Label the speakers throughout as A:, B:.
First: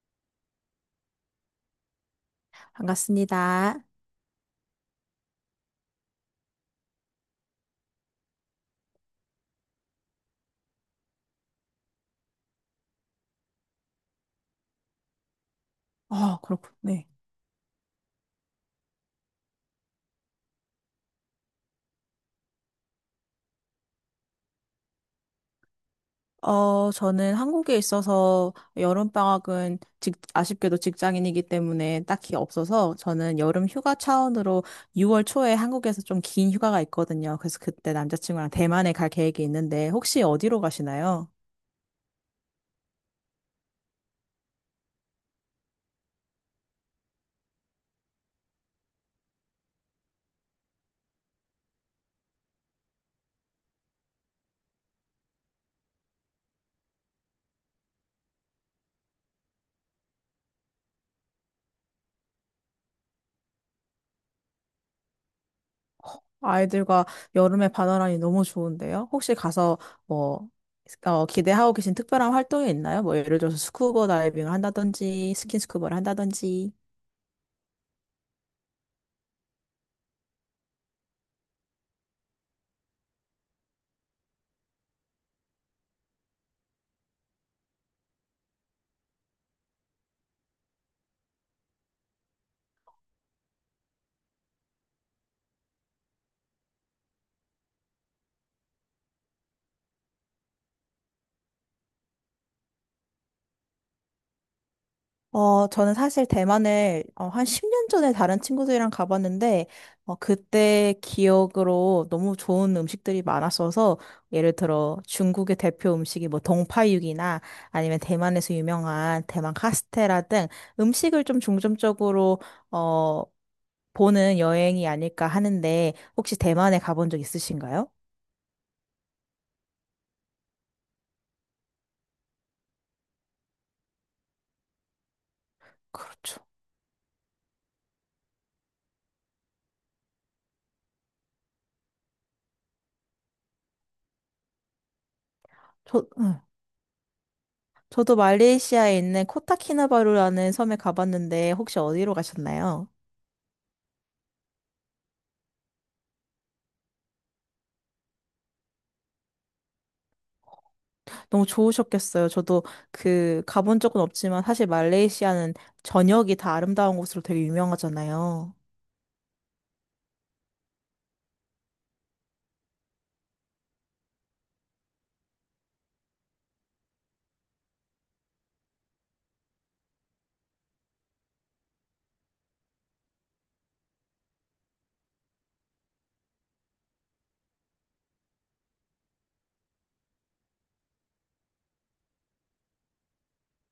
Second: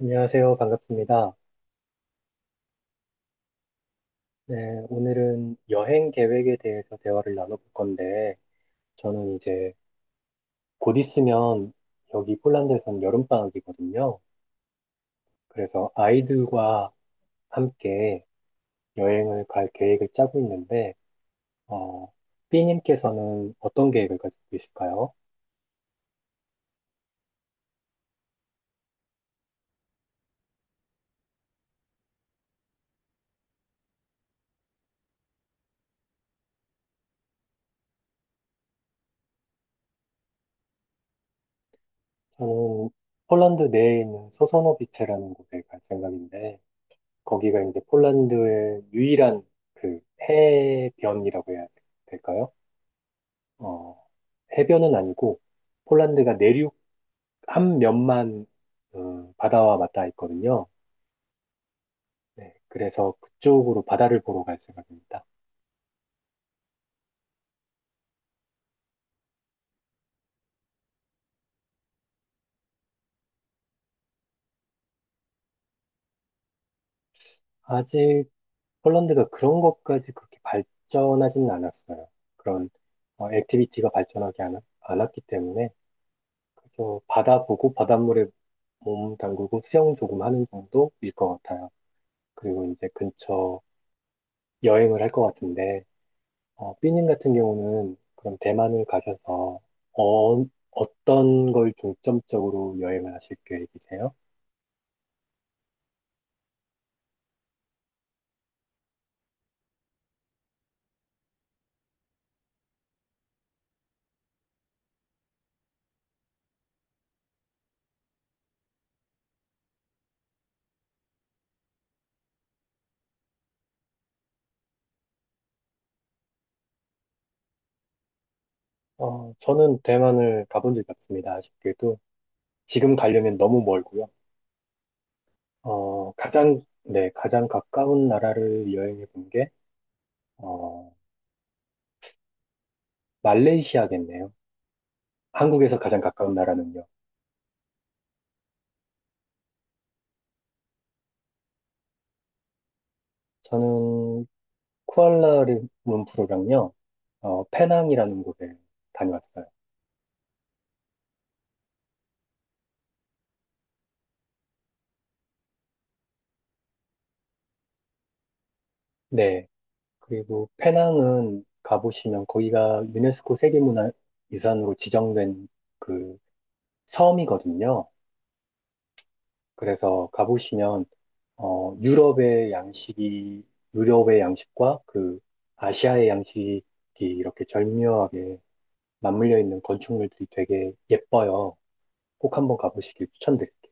A: 안녕하세요. 반갑습니다.
B: 반갑습니다.
A: 네, 오늘은 여행 계획에 대해서 대화를 나눠볼 건데, 저는 이제 곧 있으면 여기 폴란드에선 여름방학이거든요. 그래서
B: 아, 그렇군.
A: 아이들과 함께 여행을 갈 계획을 짜고 있는데, 어, B님께서는 어떤 계획을 가지고 계실까요?
B: 저는 한국에 있어서 여름방학은 아쉽게도 직장인이기 때문에 딱히 없어서 저는 여름 휴가 차원으로 6월 초에 한국에서 좀 긴 휴가가 있거든요. 그래서 그때 남자친구랑 대만에 갈 계획이 있는데 혹시 어디로 가시나요?
A: 저는 폴란드 내에 있는 소서노비체라는 곳에 갈 생각인데, 거기가 이제 폴란드의 유일한 그 해변이라고 해야 될까요? 어, 해변은 아니고 폴란드가 내륙 한 면만 바다와 맞닿아 있거든요. 네, 그래서 그쪽으로 바다를 보러 갈 생각입니다.
B: 아이들과 여름에 바다라니 너무 좋은데요? 혹시 가서 뭐, 기대하고 계신 특별한 활동이 있나요? 뭐 예를 들어서 스쿠버 다이빙을 한다든지 스킨스쿠버를 한다든지.
A: 아직 폴란드가 그런 것까지 그렇게 발전하지는 않았어요. 그런 액티비티가 발전하지 않았기 때문에 그래서 바다 보고 바닷물에 몸 담그고 수영 조금 하는 정도일 것 같아요. 그리고 이제 근처 여행을 할 것 같은데 삐님 같은 경우는 그럼 대만을 가셔서 어, 어떤 걸 중점적으로 여행을 하실 계획이세요?
B: 저는 사실 대만을 한 10년 전에 다른 친구들이랑 가봤는데, 그때 기억으로 너무 좋은 음식들이 많았어서, 예를 들어 중국의 대표 음식이 뭐 동파육이나 아니면 대만에서 유명한 대만 카스테라 등 음식을 좀 중점적으로, 어, 보는 여행이 아닐까 하는데, 혹시 대만에 가본 적 있으신가요?
A: 저는 대만을 가본 적이 없습니다. 아쉽게도 지금 가려면 너무 멀고요. 어,
B: 그렇죠.
A: 가장, 네, 가장 가까운 나라를 여행해 본 게, 어, 말레이시아겠네요. 한국에서 가장 가까운
B: 응.
A: 나라는요.
B: 저도 말레이시아에 있는 코타키나바루라는 섬에 가봤는데, 혹시 어디로 가셨나요?
A: 저는 쿠알라룸푸르랑요, 페낭이라는 곳에 다녀왔어요.
B: 너무 좋으셨겠어요. 저도 그 가본 적은 없지만 사실 말레이시아는 전역이 다 아름다운 곳으로 되게 유명하잖아요.
A: 네. 그리고 페낭은 가보시면 거기가 유네스코 세계문화유산으로 지정된 그 섬이거든요. 그래서 가보시면 어, 유럽의 양식이 유럽의 양식과 그 아시아의 양식이 이렇게 절묘하게 맞물려 있는 건축물들이 되게 예뻐요. 꼭 한번 가보시길 추천드릴게요.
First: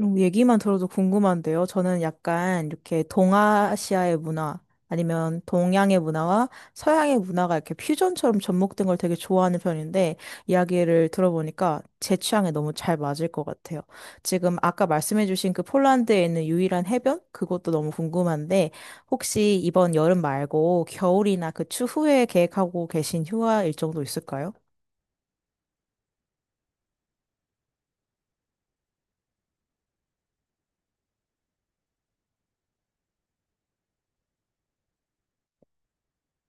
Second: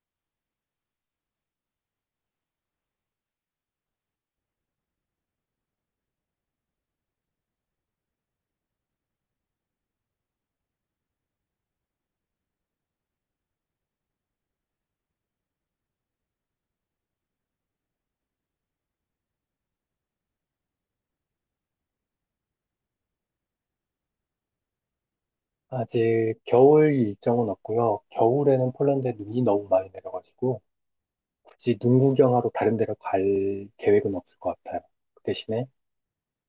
B: 얘기만 들어도 궁금한데요. 저는 약간 이렇게 동아시아의 문화 아니면 동양의 문화와 서양의 문화가 이렇게 퓨전처럼 접목된 걸 되게 좋아하는 편인데 이야기를 들어보니까 제 취향에 너무 잘 맞을 것 같아요. 지금 아까 말씀해주신 그 폴란드에 있는 유일한 해변? 그것도 너무 궁금한데 혹시 이번 여름 말고 겨울이나 그 추후에 계획하고 계신 휴가 일정도 있을까요?
A: 아직 겨울 일정은 없고요. 겨울에는 폴란드에 눈이 너무 많이 내려가지고 굳이 눈 구경하러 다른 데로 갈 계획은 없을 것 같아요. 그 대신에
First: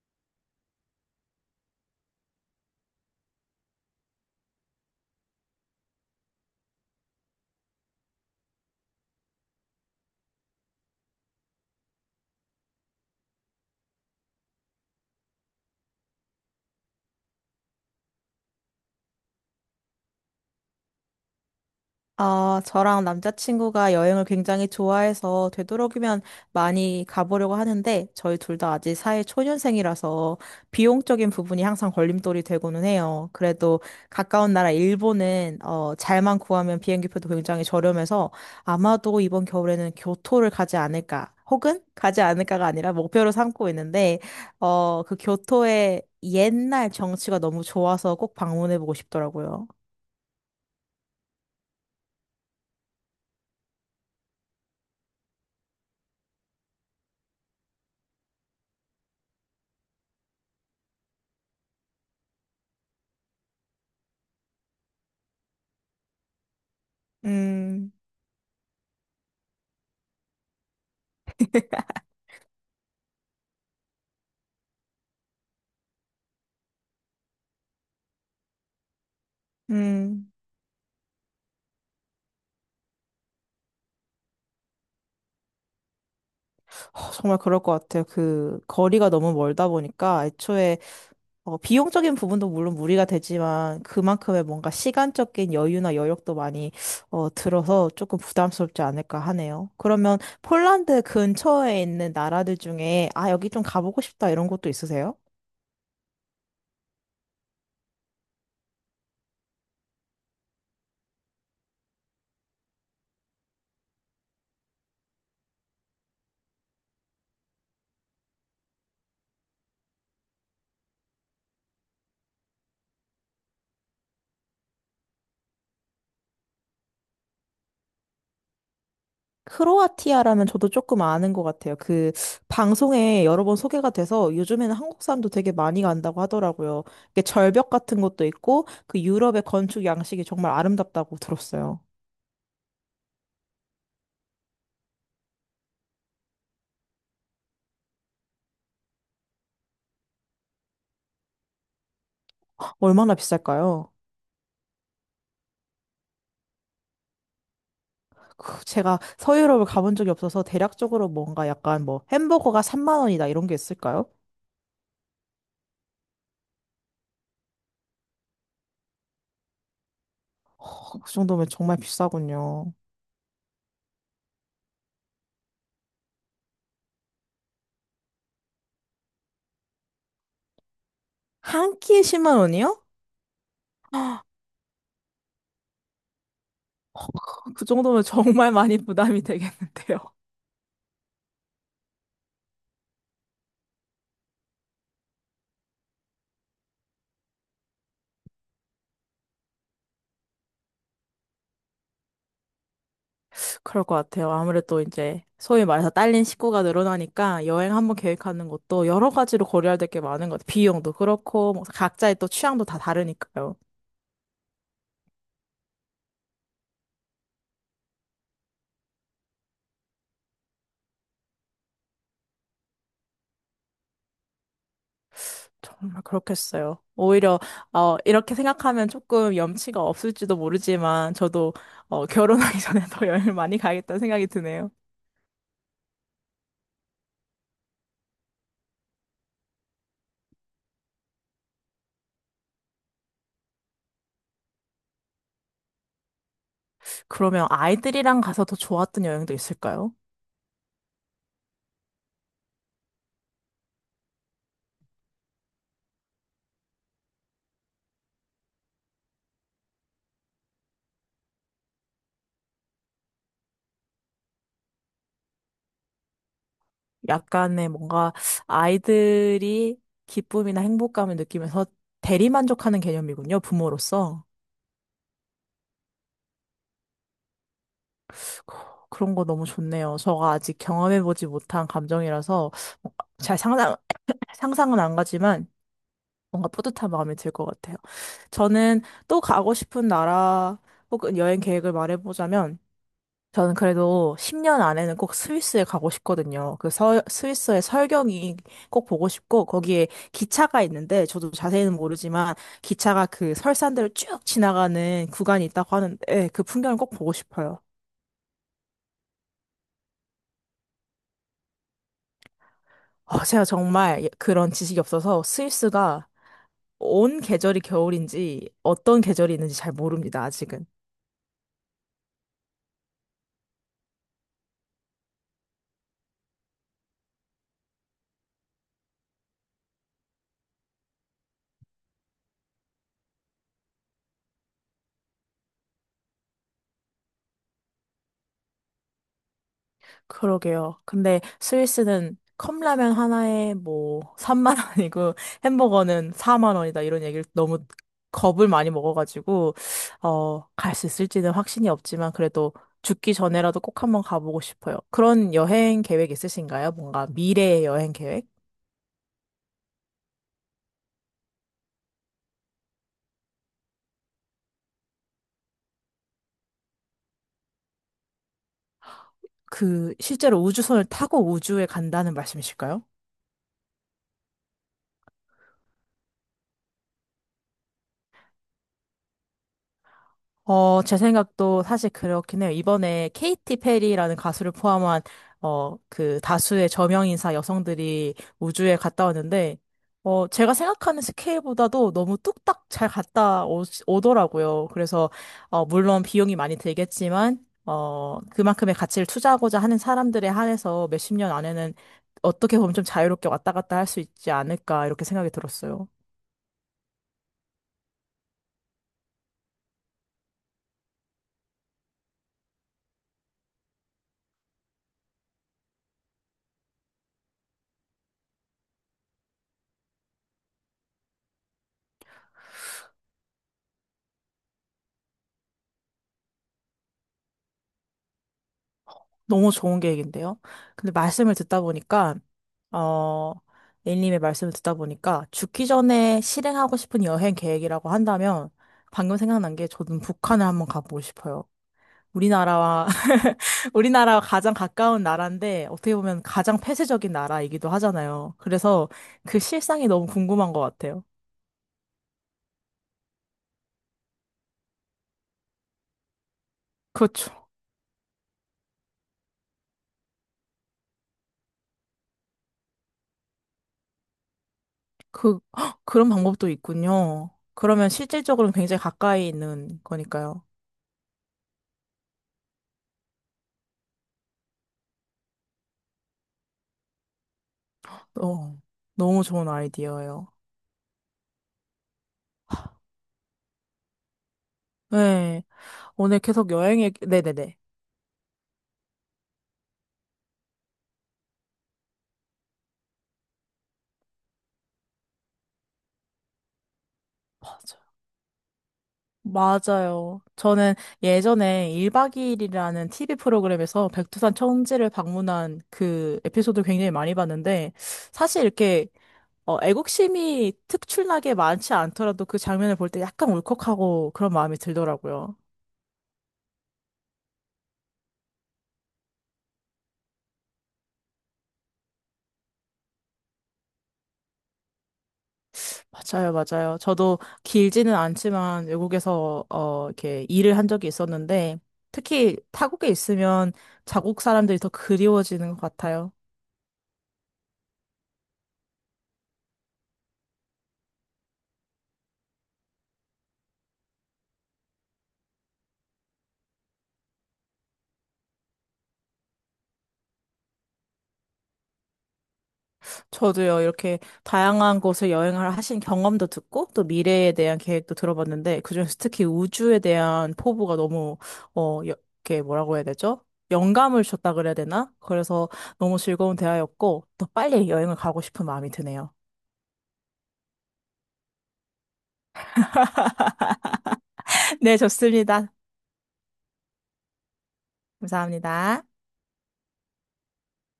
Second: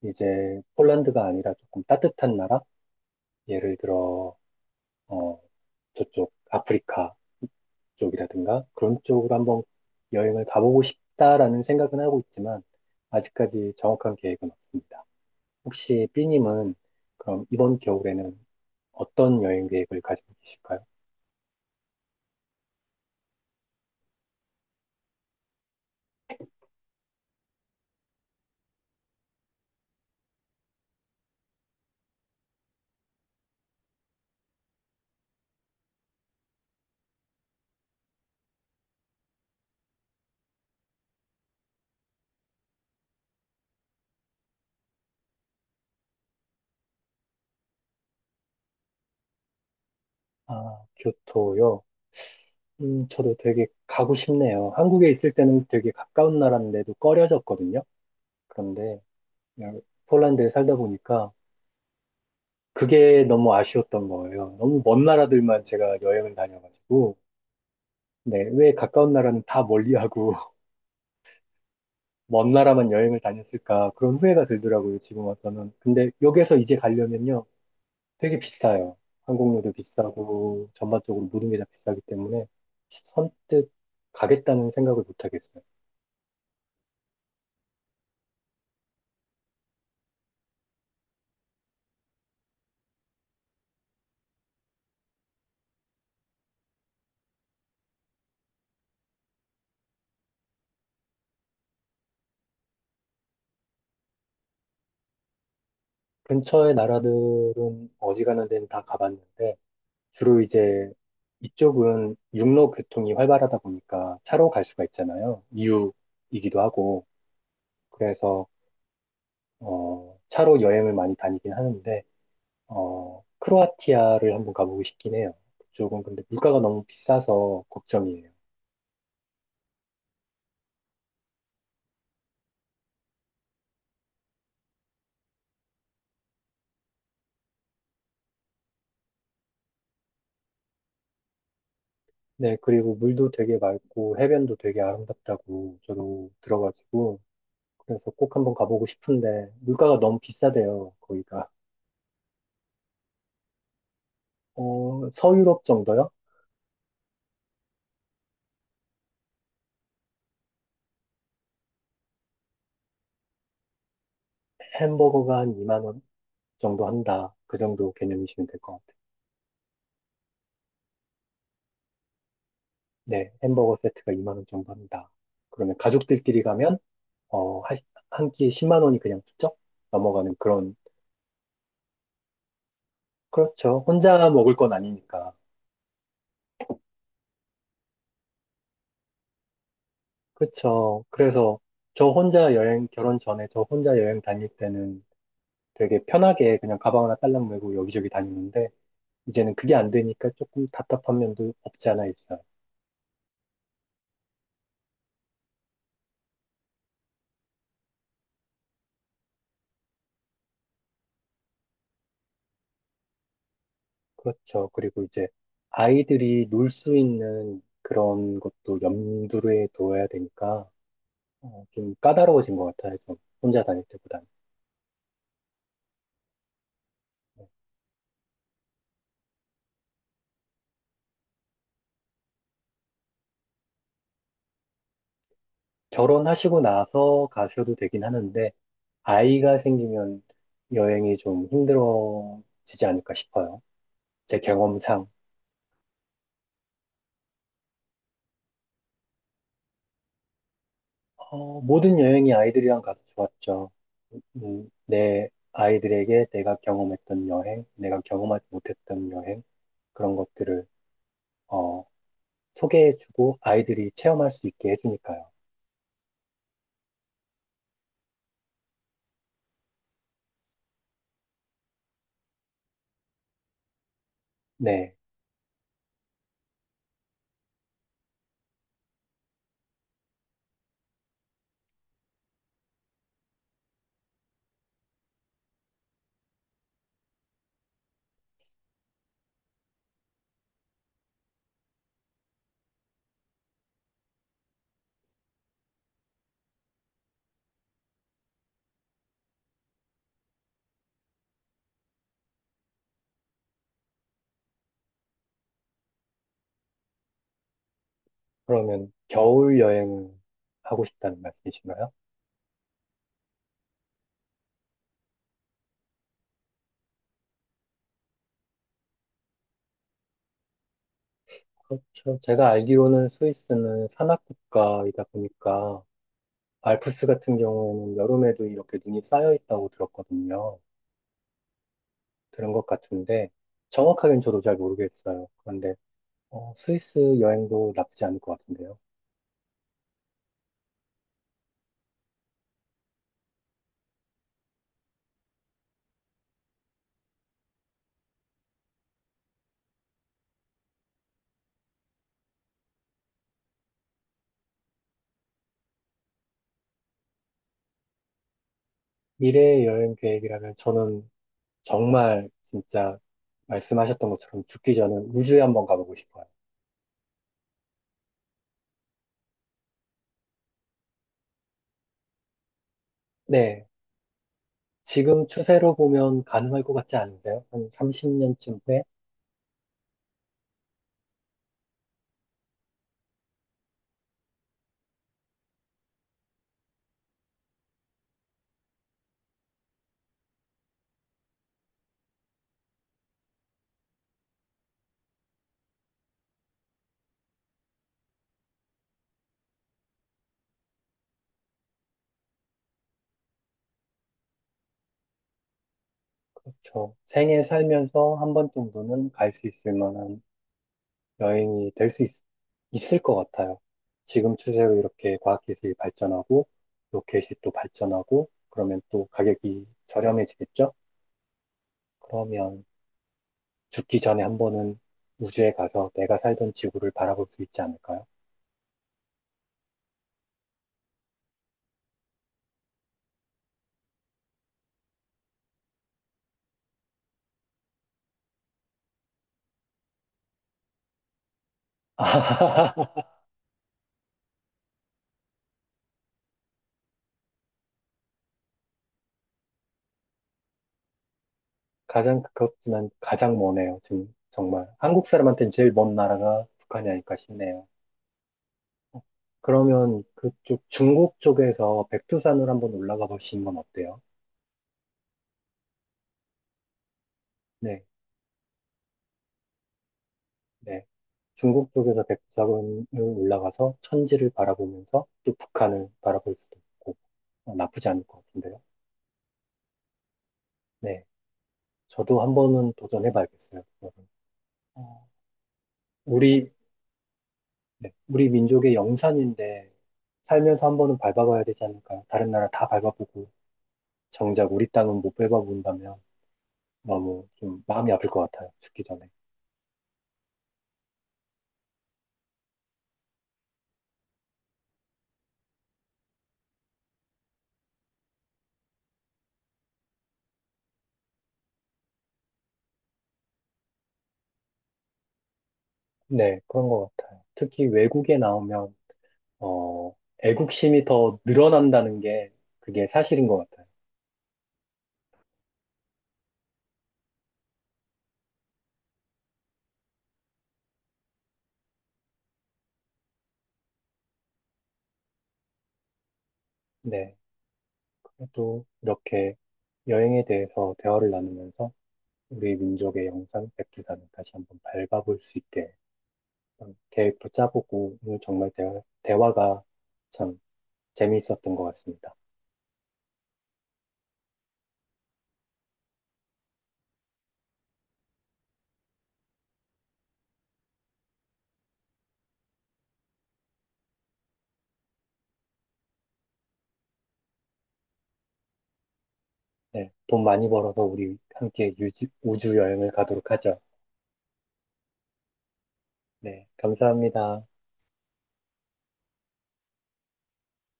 A: 이제 폴란드가 아니라 조금 따뜻한 나라? 예를 들어, 어, 저쪽 아프리카 쪽이라든가 그런 쪽으로 한번 여행을 가보고 싶다라는 생각은 하고 있지만 아직까지 정확한 계획은 없습니다. 혹시 B님은 그럼 이번 겨울에는 어떤 여행 계획을 가지고 계실까요?
B: 아, 저랑 남자친구가 여행을 굉장히 좋아해서 되도록이면 많이 가보려고 하는데 저희 둘 다 아직 사회 초년생이라서 비용적인 부분이 항상 걸림돌이 되고는 해요. 그래도 가까운 나라 일본은 잘만 구하면 비행기표도 굉장히 저렴해서 아마도 이번 겨울에는 교토를 가지 않을까 혹은 가지 않을까가 아니라 목표로 삼고 있는데 그 교토의 옛날 정취가 너무 좋아서 꼭 방문해보고 싶더라고요.
A: 아, 교토요? 저도 되게 가고 싶네요. 한국에 있을 때는 되게 가까운 나라인데도 꺼려졌거든요. 그런데 그냥 폴란드에 살다 보니까 그게 너무 아쉬웠던 거예요. 너무 먼 나라들만 제가 여행을 다녀가지고
B: 음.
A: 네, 왜 가까운 나라는 다 멀리하고 먼 나라만 여행을 다녔을까 그런 후회가 들더라고요. 지금 와서는. 근데 여기서 이제 가려면요. 되게 비싸요. 항공료도
B: 음.
A: 비싸고 전반적으로 모든 게 다 비싸기 때문에 선뜻 가겠다는 생각을 못 하겠어요.
B: 정말 그럴 것 같아요. 그 거리가 너무 멀다 보니까 애초에 비용적인 부분도 물론 무리가 되지만 그만큼의 뭔가 시간적인 여유나 여력도 많이 들어서 조금 부담스럽지 않을까 하네요. 그러면 폴란드 근처에 있는 나라들 중에 아, 여기 좀 가보고 싶다 이런 곳도 있으세요?
A: 근처의 나라들은 어지간한 데는 다 가봤는데 주로 이제 이쪽은 육로 교통이 활발하다 보니까 차로 갈 수가 있잖아요. 이유이기도 하고. 그래서, 차로 여행을 많이 다니긴 하는데, 크로아티아를 한번 가보고 싶긴 해요. 그쪽은 근데 물가가 너무 비싸서 걱정이에요.
B: 크로아티아라면 저도 조금 아는 것 같아요. 그 방송에 여러 번 소개가 돼서 요즘에는 한국 사람도 되게 많이 간다고 하더라고요. 이게 절벽 같은 것도 있고 그 유럽의 건축 양식이 정말 아름답다고 들었어요.
A: 네, 그리고 물도 되게 맑고 해변도 되게 아름답다고 저도 들어가지고, 그래서 꼭 한번 가보고 싶은데, 물가가 너무 비싸대요, 거기가.
B: 얼마나 비쌀까요?
A: 서유럽 정도요?
B: 제가 서유럽을 가본 적이 없어서 대략적으로 뭔가 약간 뭐 햄버거가 3만 원이다 이런 게 있을까요?
A: 햄버거가 한 2만 원? 정도 한다. 그 정도 개념이시면 될 것 같아요.
B: 그 정도면 정말 비싸군요.
A: 네, 햄버거 세트가 2만 원 정도 한다. 그러면 가족들끼리 가면 어, 하- 한 끼에 10만 원이 그냥 훌쩍 넘어가는 그런.
B: 한 끼에 10만 원이요?
A: 그렇죠.
B: 어,
A: 혼자 먹을 건 아니니까.
B: 그 정도면 정말 많이 부담이 되겠는데요.
A: 그렇죠. 그래서 저 혼자 여행 결혼 전에 저 혼자 여행 다닐 때는 되게 편하게 그냥 가방 하나 딸랑 메고 여기저기 다니는데 이제는 그게 안 되니까 조금 답답한 면도 없지 않아 있어요.
B: 그럴 것 같아요. 아무래도 이제 소위 말해서 딸린 식구가 늘어나니까 여행 한 번 계획하는 것도 여러 가지로 고려해야 될 게 많은 것 같아요. 비용도 그렇고 뭐 각자의 또 취향도 다 다르니까요.
A: 그렇죠. 그리고 이제 아이들이 놀 수 있는 그런 것도 염두에 둬야 되니까 좀 까다로워진 것 같아요. 좀 혼자 다닐 때보다는.
B: 정말 그렇겠어요. 오히려 이렇게 생각하면 조금 염치가 없을지도 모르지만 저도 결혼하기 전에 더 여행을 많이 가야겠다는 생각이 드네요.
A: 결혼하시고 나서 가셔도 되긴 하는데 아이가 생기면 여행이 좀 힘들어지지 않을까 싶어요. 제 경험상.
B: 그러면 아이들이랑 가서 더 좋았던 여행도 있을까요?
A: 모든 여행이 아이들이랑 가서 좋았죠. 내 아이들에게 내가 경험했던 여행, 내가 경험하지 못했던 여행, 그런 것들을 어, 소개해주고 아이들이 체험할 수 있게 해주니까요.
B: 약간의 뭔가 아이들이 기쁨이나 행복감을 느끼면서 대리만족하는 개념이군요, 부모로서.
A: 네.
B: 그런 거 너무 좋네요. 저가 아직 경험해보지 못한 감정이라서 뭔가 잘 상상은 안 가지만 뭔가 뿌듯한 마음이 들 것 같아요. 저는 또 가고 싶은 나라 혹은 여행 계획을 말해보자면 저는 그래도 10년 안에는 꼭 스위스에 가고 싶거든요. 그 스위스의 설경이 꼭 보고 싶고, 거기에 기차가 있는데, 저도 자세히는 모르지만, 기차가 그 설산들을 쭉 지나가는 구간이 있다고 하는데, 예, 그 풍경을 꼭 보고 싶어요.
A: 그러면 겨울 여행을 하고 싶다는 말씀이신가요?
B: 제가 정말 그런 지식이 없어서 스위스가 온 계절이 겨울인지 어떤 계절이 있는지 잘 모릅니다, 아직은.
A: 그렇죠. 제가 알기로는 스위스는 산악 국가이다 보니까 알프스 같은 경우에는 여름에도 이렇게 눈이 쌓여 있다고 들었거든요. 들은 것 같은데 정확하게는 저도 잘 모르겠어요. 그런데 스위스 여행도 나쁘지 않을 것 같은데요.
B: 그러게요. 근데 스위스는 컵라면 하나에 뭐 3만 원이고 햄버거는 4만 원이다 이런 얘기를 너무 겁을 많이 먹어가지고 갈 수 있을지는 확신이 없지만 그래도 죽기 전에라도 꼭 한번 가보고 싶어요. 그런 여행 계획 있으신가요? 뭔가 미래의 여행 계획?
A: 미래의 여행 계획이라면 저는 정말 진짜 말씀하셨던 것처럼 죽기 전에 우주에 한번 가보고 싶어요.
B: 그 실제로 우주선을 타고 우주에 간다는 말씀이실까요?
A: 네. 지금 추세로 보면 가능할 것 같지 않으세요? 한 30년쯤 후에?
B: 제 생각도 사실 그렇긴 해요. 이번에 케이티 페리라는 가수를 포함한, 그 다수의 저명인사 여성들이 우주에 갔다 왔는데, 제가 생각하는 스케일보다도 너무 뚝딱 잘 갔다 오더라고요. 그래서, 물론 비용이 많이 들겠지만, 그만큼의 가치를 투자하고자 하는 사람들에 한해서 몇 십 년 안에는 어떻게 보면 좀 자유롭게 왔다 갔다 할 수 있지 않을까, 이렇게 생각이 들었어요.
A: 그렇죠. 생애 살면서 한 번 정도는 갈 수 있을 만한 여행이 될 수 있을 것 같아요. 지금 추세로 이렇게 과학기술이 발전하고, 로켓이 또 발전하고, 그러면 또 가격이 저렴해지겠죠? 그러면 죽기 전에 한 번은 우주에 가서 내가 살던 지구를 바라볼 수 있지 않을까요?
B: 너무 좋은 계획인데요. 근데 말씀을 듣다 보니까, 어, A님의 말씀을 듣다 보니까, 죽기 전에 실행하고 싶은 여행 계획이라고 한다면, 방금 생각난 게 저는 북한을 한번 가보고 싶어요. 우리나라와, 우리나라와 가장 가까운 나라인데, 어떻게 보면 가장 폐쇄적인 나라이기도 하잖아요. 그래서 그 실상이 너무 궁금한 것 같아요.
A: 가장 가깝지만 가장 머네요, 지금. 정말. 한국 사람한테는 제일 먼 나라가 북한이 아닐까
B: 그렇죠.
A: 싶네요. 그러면 그쪽 중국 쪽에서 백두산을 한번 올라가 보시는 건 어때요?
B: 헉, 그런 방법도 있군요.
A: 네,
B: 그러면 실질적으로는 굉장히 가까이 있는 거니까요.
A: 네. 중국 쪽에서 백두산을 올라가서 천지를 바라보면서 또 북한을 바라볼 수도 있고 나쁘지 않을 것
B: 어,
A: 같은데요.
B: 너무 좋은 아이디어예요.
A: 네, 저도 한 번은 도전해 봐야겠어요. 그거를. 어,
B: 네, 오늘 계속
A: 우리,
B: 여행 얘기, 네네네.
A: 네, 우리 민족의 영산인데 살면서 한 번은 밟아봐야 되지 않을까요? 다른 나라 다 밟아보고 정작 우리 땅은 못 밟아본다면 너무 좀 마음이
B: 맞아요.
A: 아플 것 같아요. 죽기 전에.
B: 맞아요. 저는 예전에 1박 2일이라는 TV 프로그램에서 백두산 청지를 방문한 그 에피소드 굉장히 많이 봤는데, 사실 이렇게 애국심이 특출나게 많지 않더라도 그 장면을 볼 때 약간 울컥하고 그런 마음이 들더라고요.
A: 네, 그런 것 같아요. 특히 외국에 나오면 어, 애국심이 더 늘어난다는 게 그게 사실인 것 같아요.
B: 맞아요, 맞아요. 저도 길지는 않지만 외국에서 이렇게 일을 한 적이 있었는데 특히 타국에 있으면 자국 사람들이 더 그리워지는 것 같아요.
A: 네, 그래도 이렇게 여행에 대해서 대화를 나누면서 우리 민족의 영상 백두산을 다시 한번 밟아볼 수 있게 그런 계획도 짜보고 오늘 정말 대화가 참 재미있었던 것 같습니다.
B: 저도요, 이렇게 다양한 곳을 여행을 하신 경험도 듣고 또 미래에 대한 계획도 들어봤는데 그중에서 특히 우주에 대한 포부가 너무 어 여- 이렇게 뭐라고 해야 되죠? 영감을 줬다 그래야 되나? 그래서 너무 즐거운 대화였고 더 빨리 여행을 가고 싶은 마음이 드네요.
A: 네, 돈 많이 벌어서 우리 함께 우주 여행을 가도록 하죠.
B: 네, 좋습니다.
A: 네, 감사합니다.
B: 감사합니다.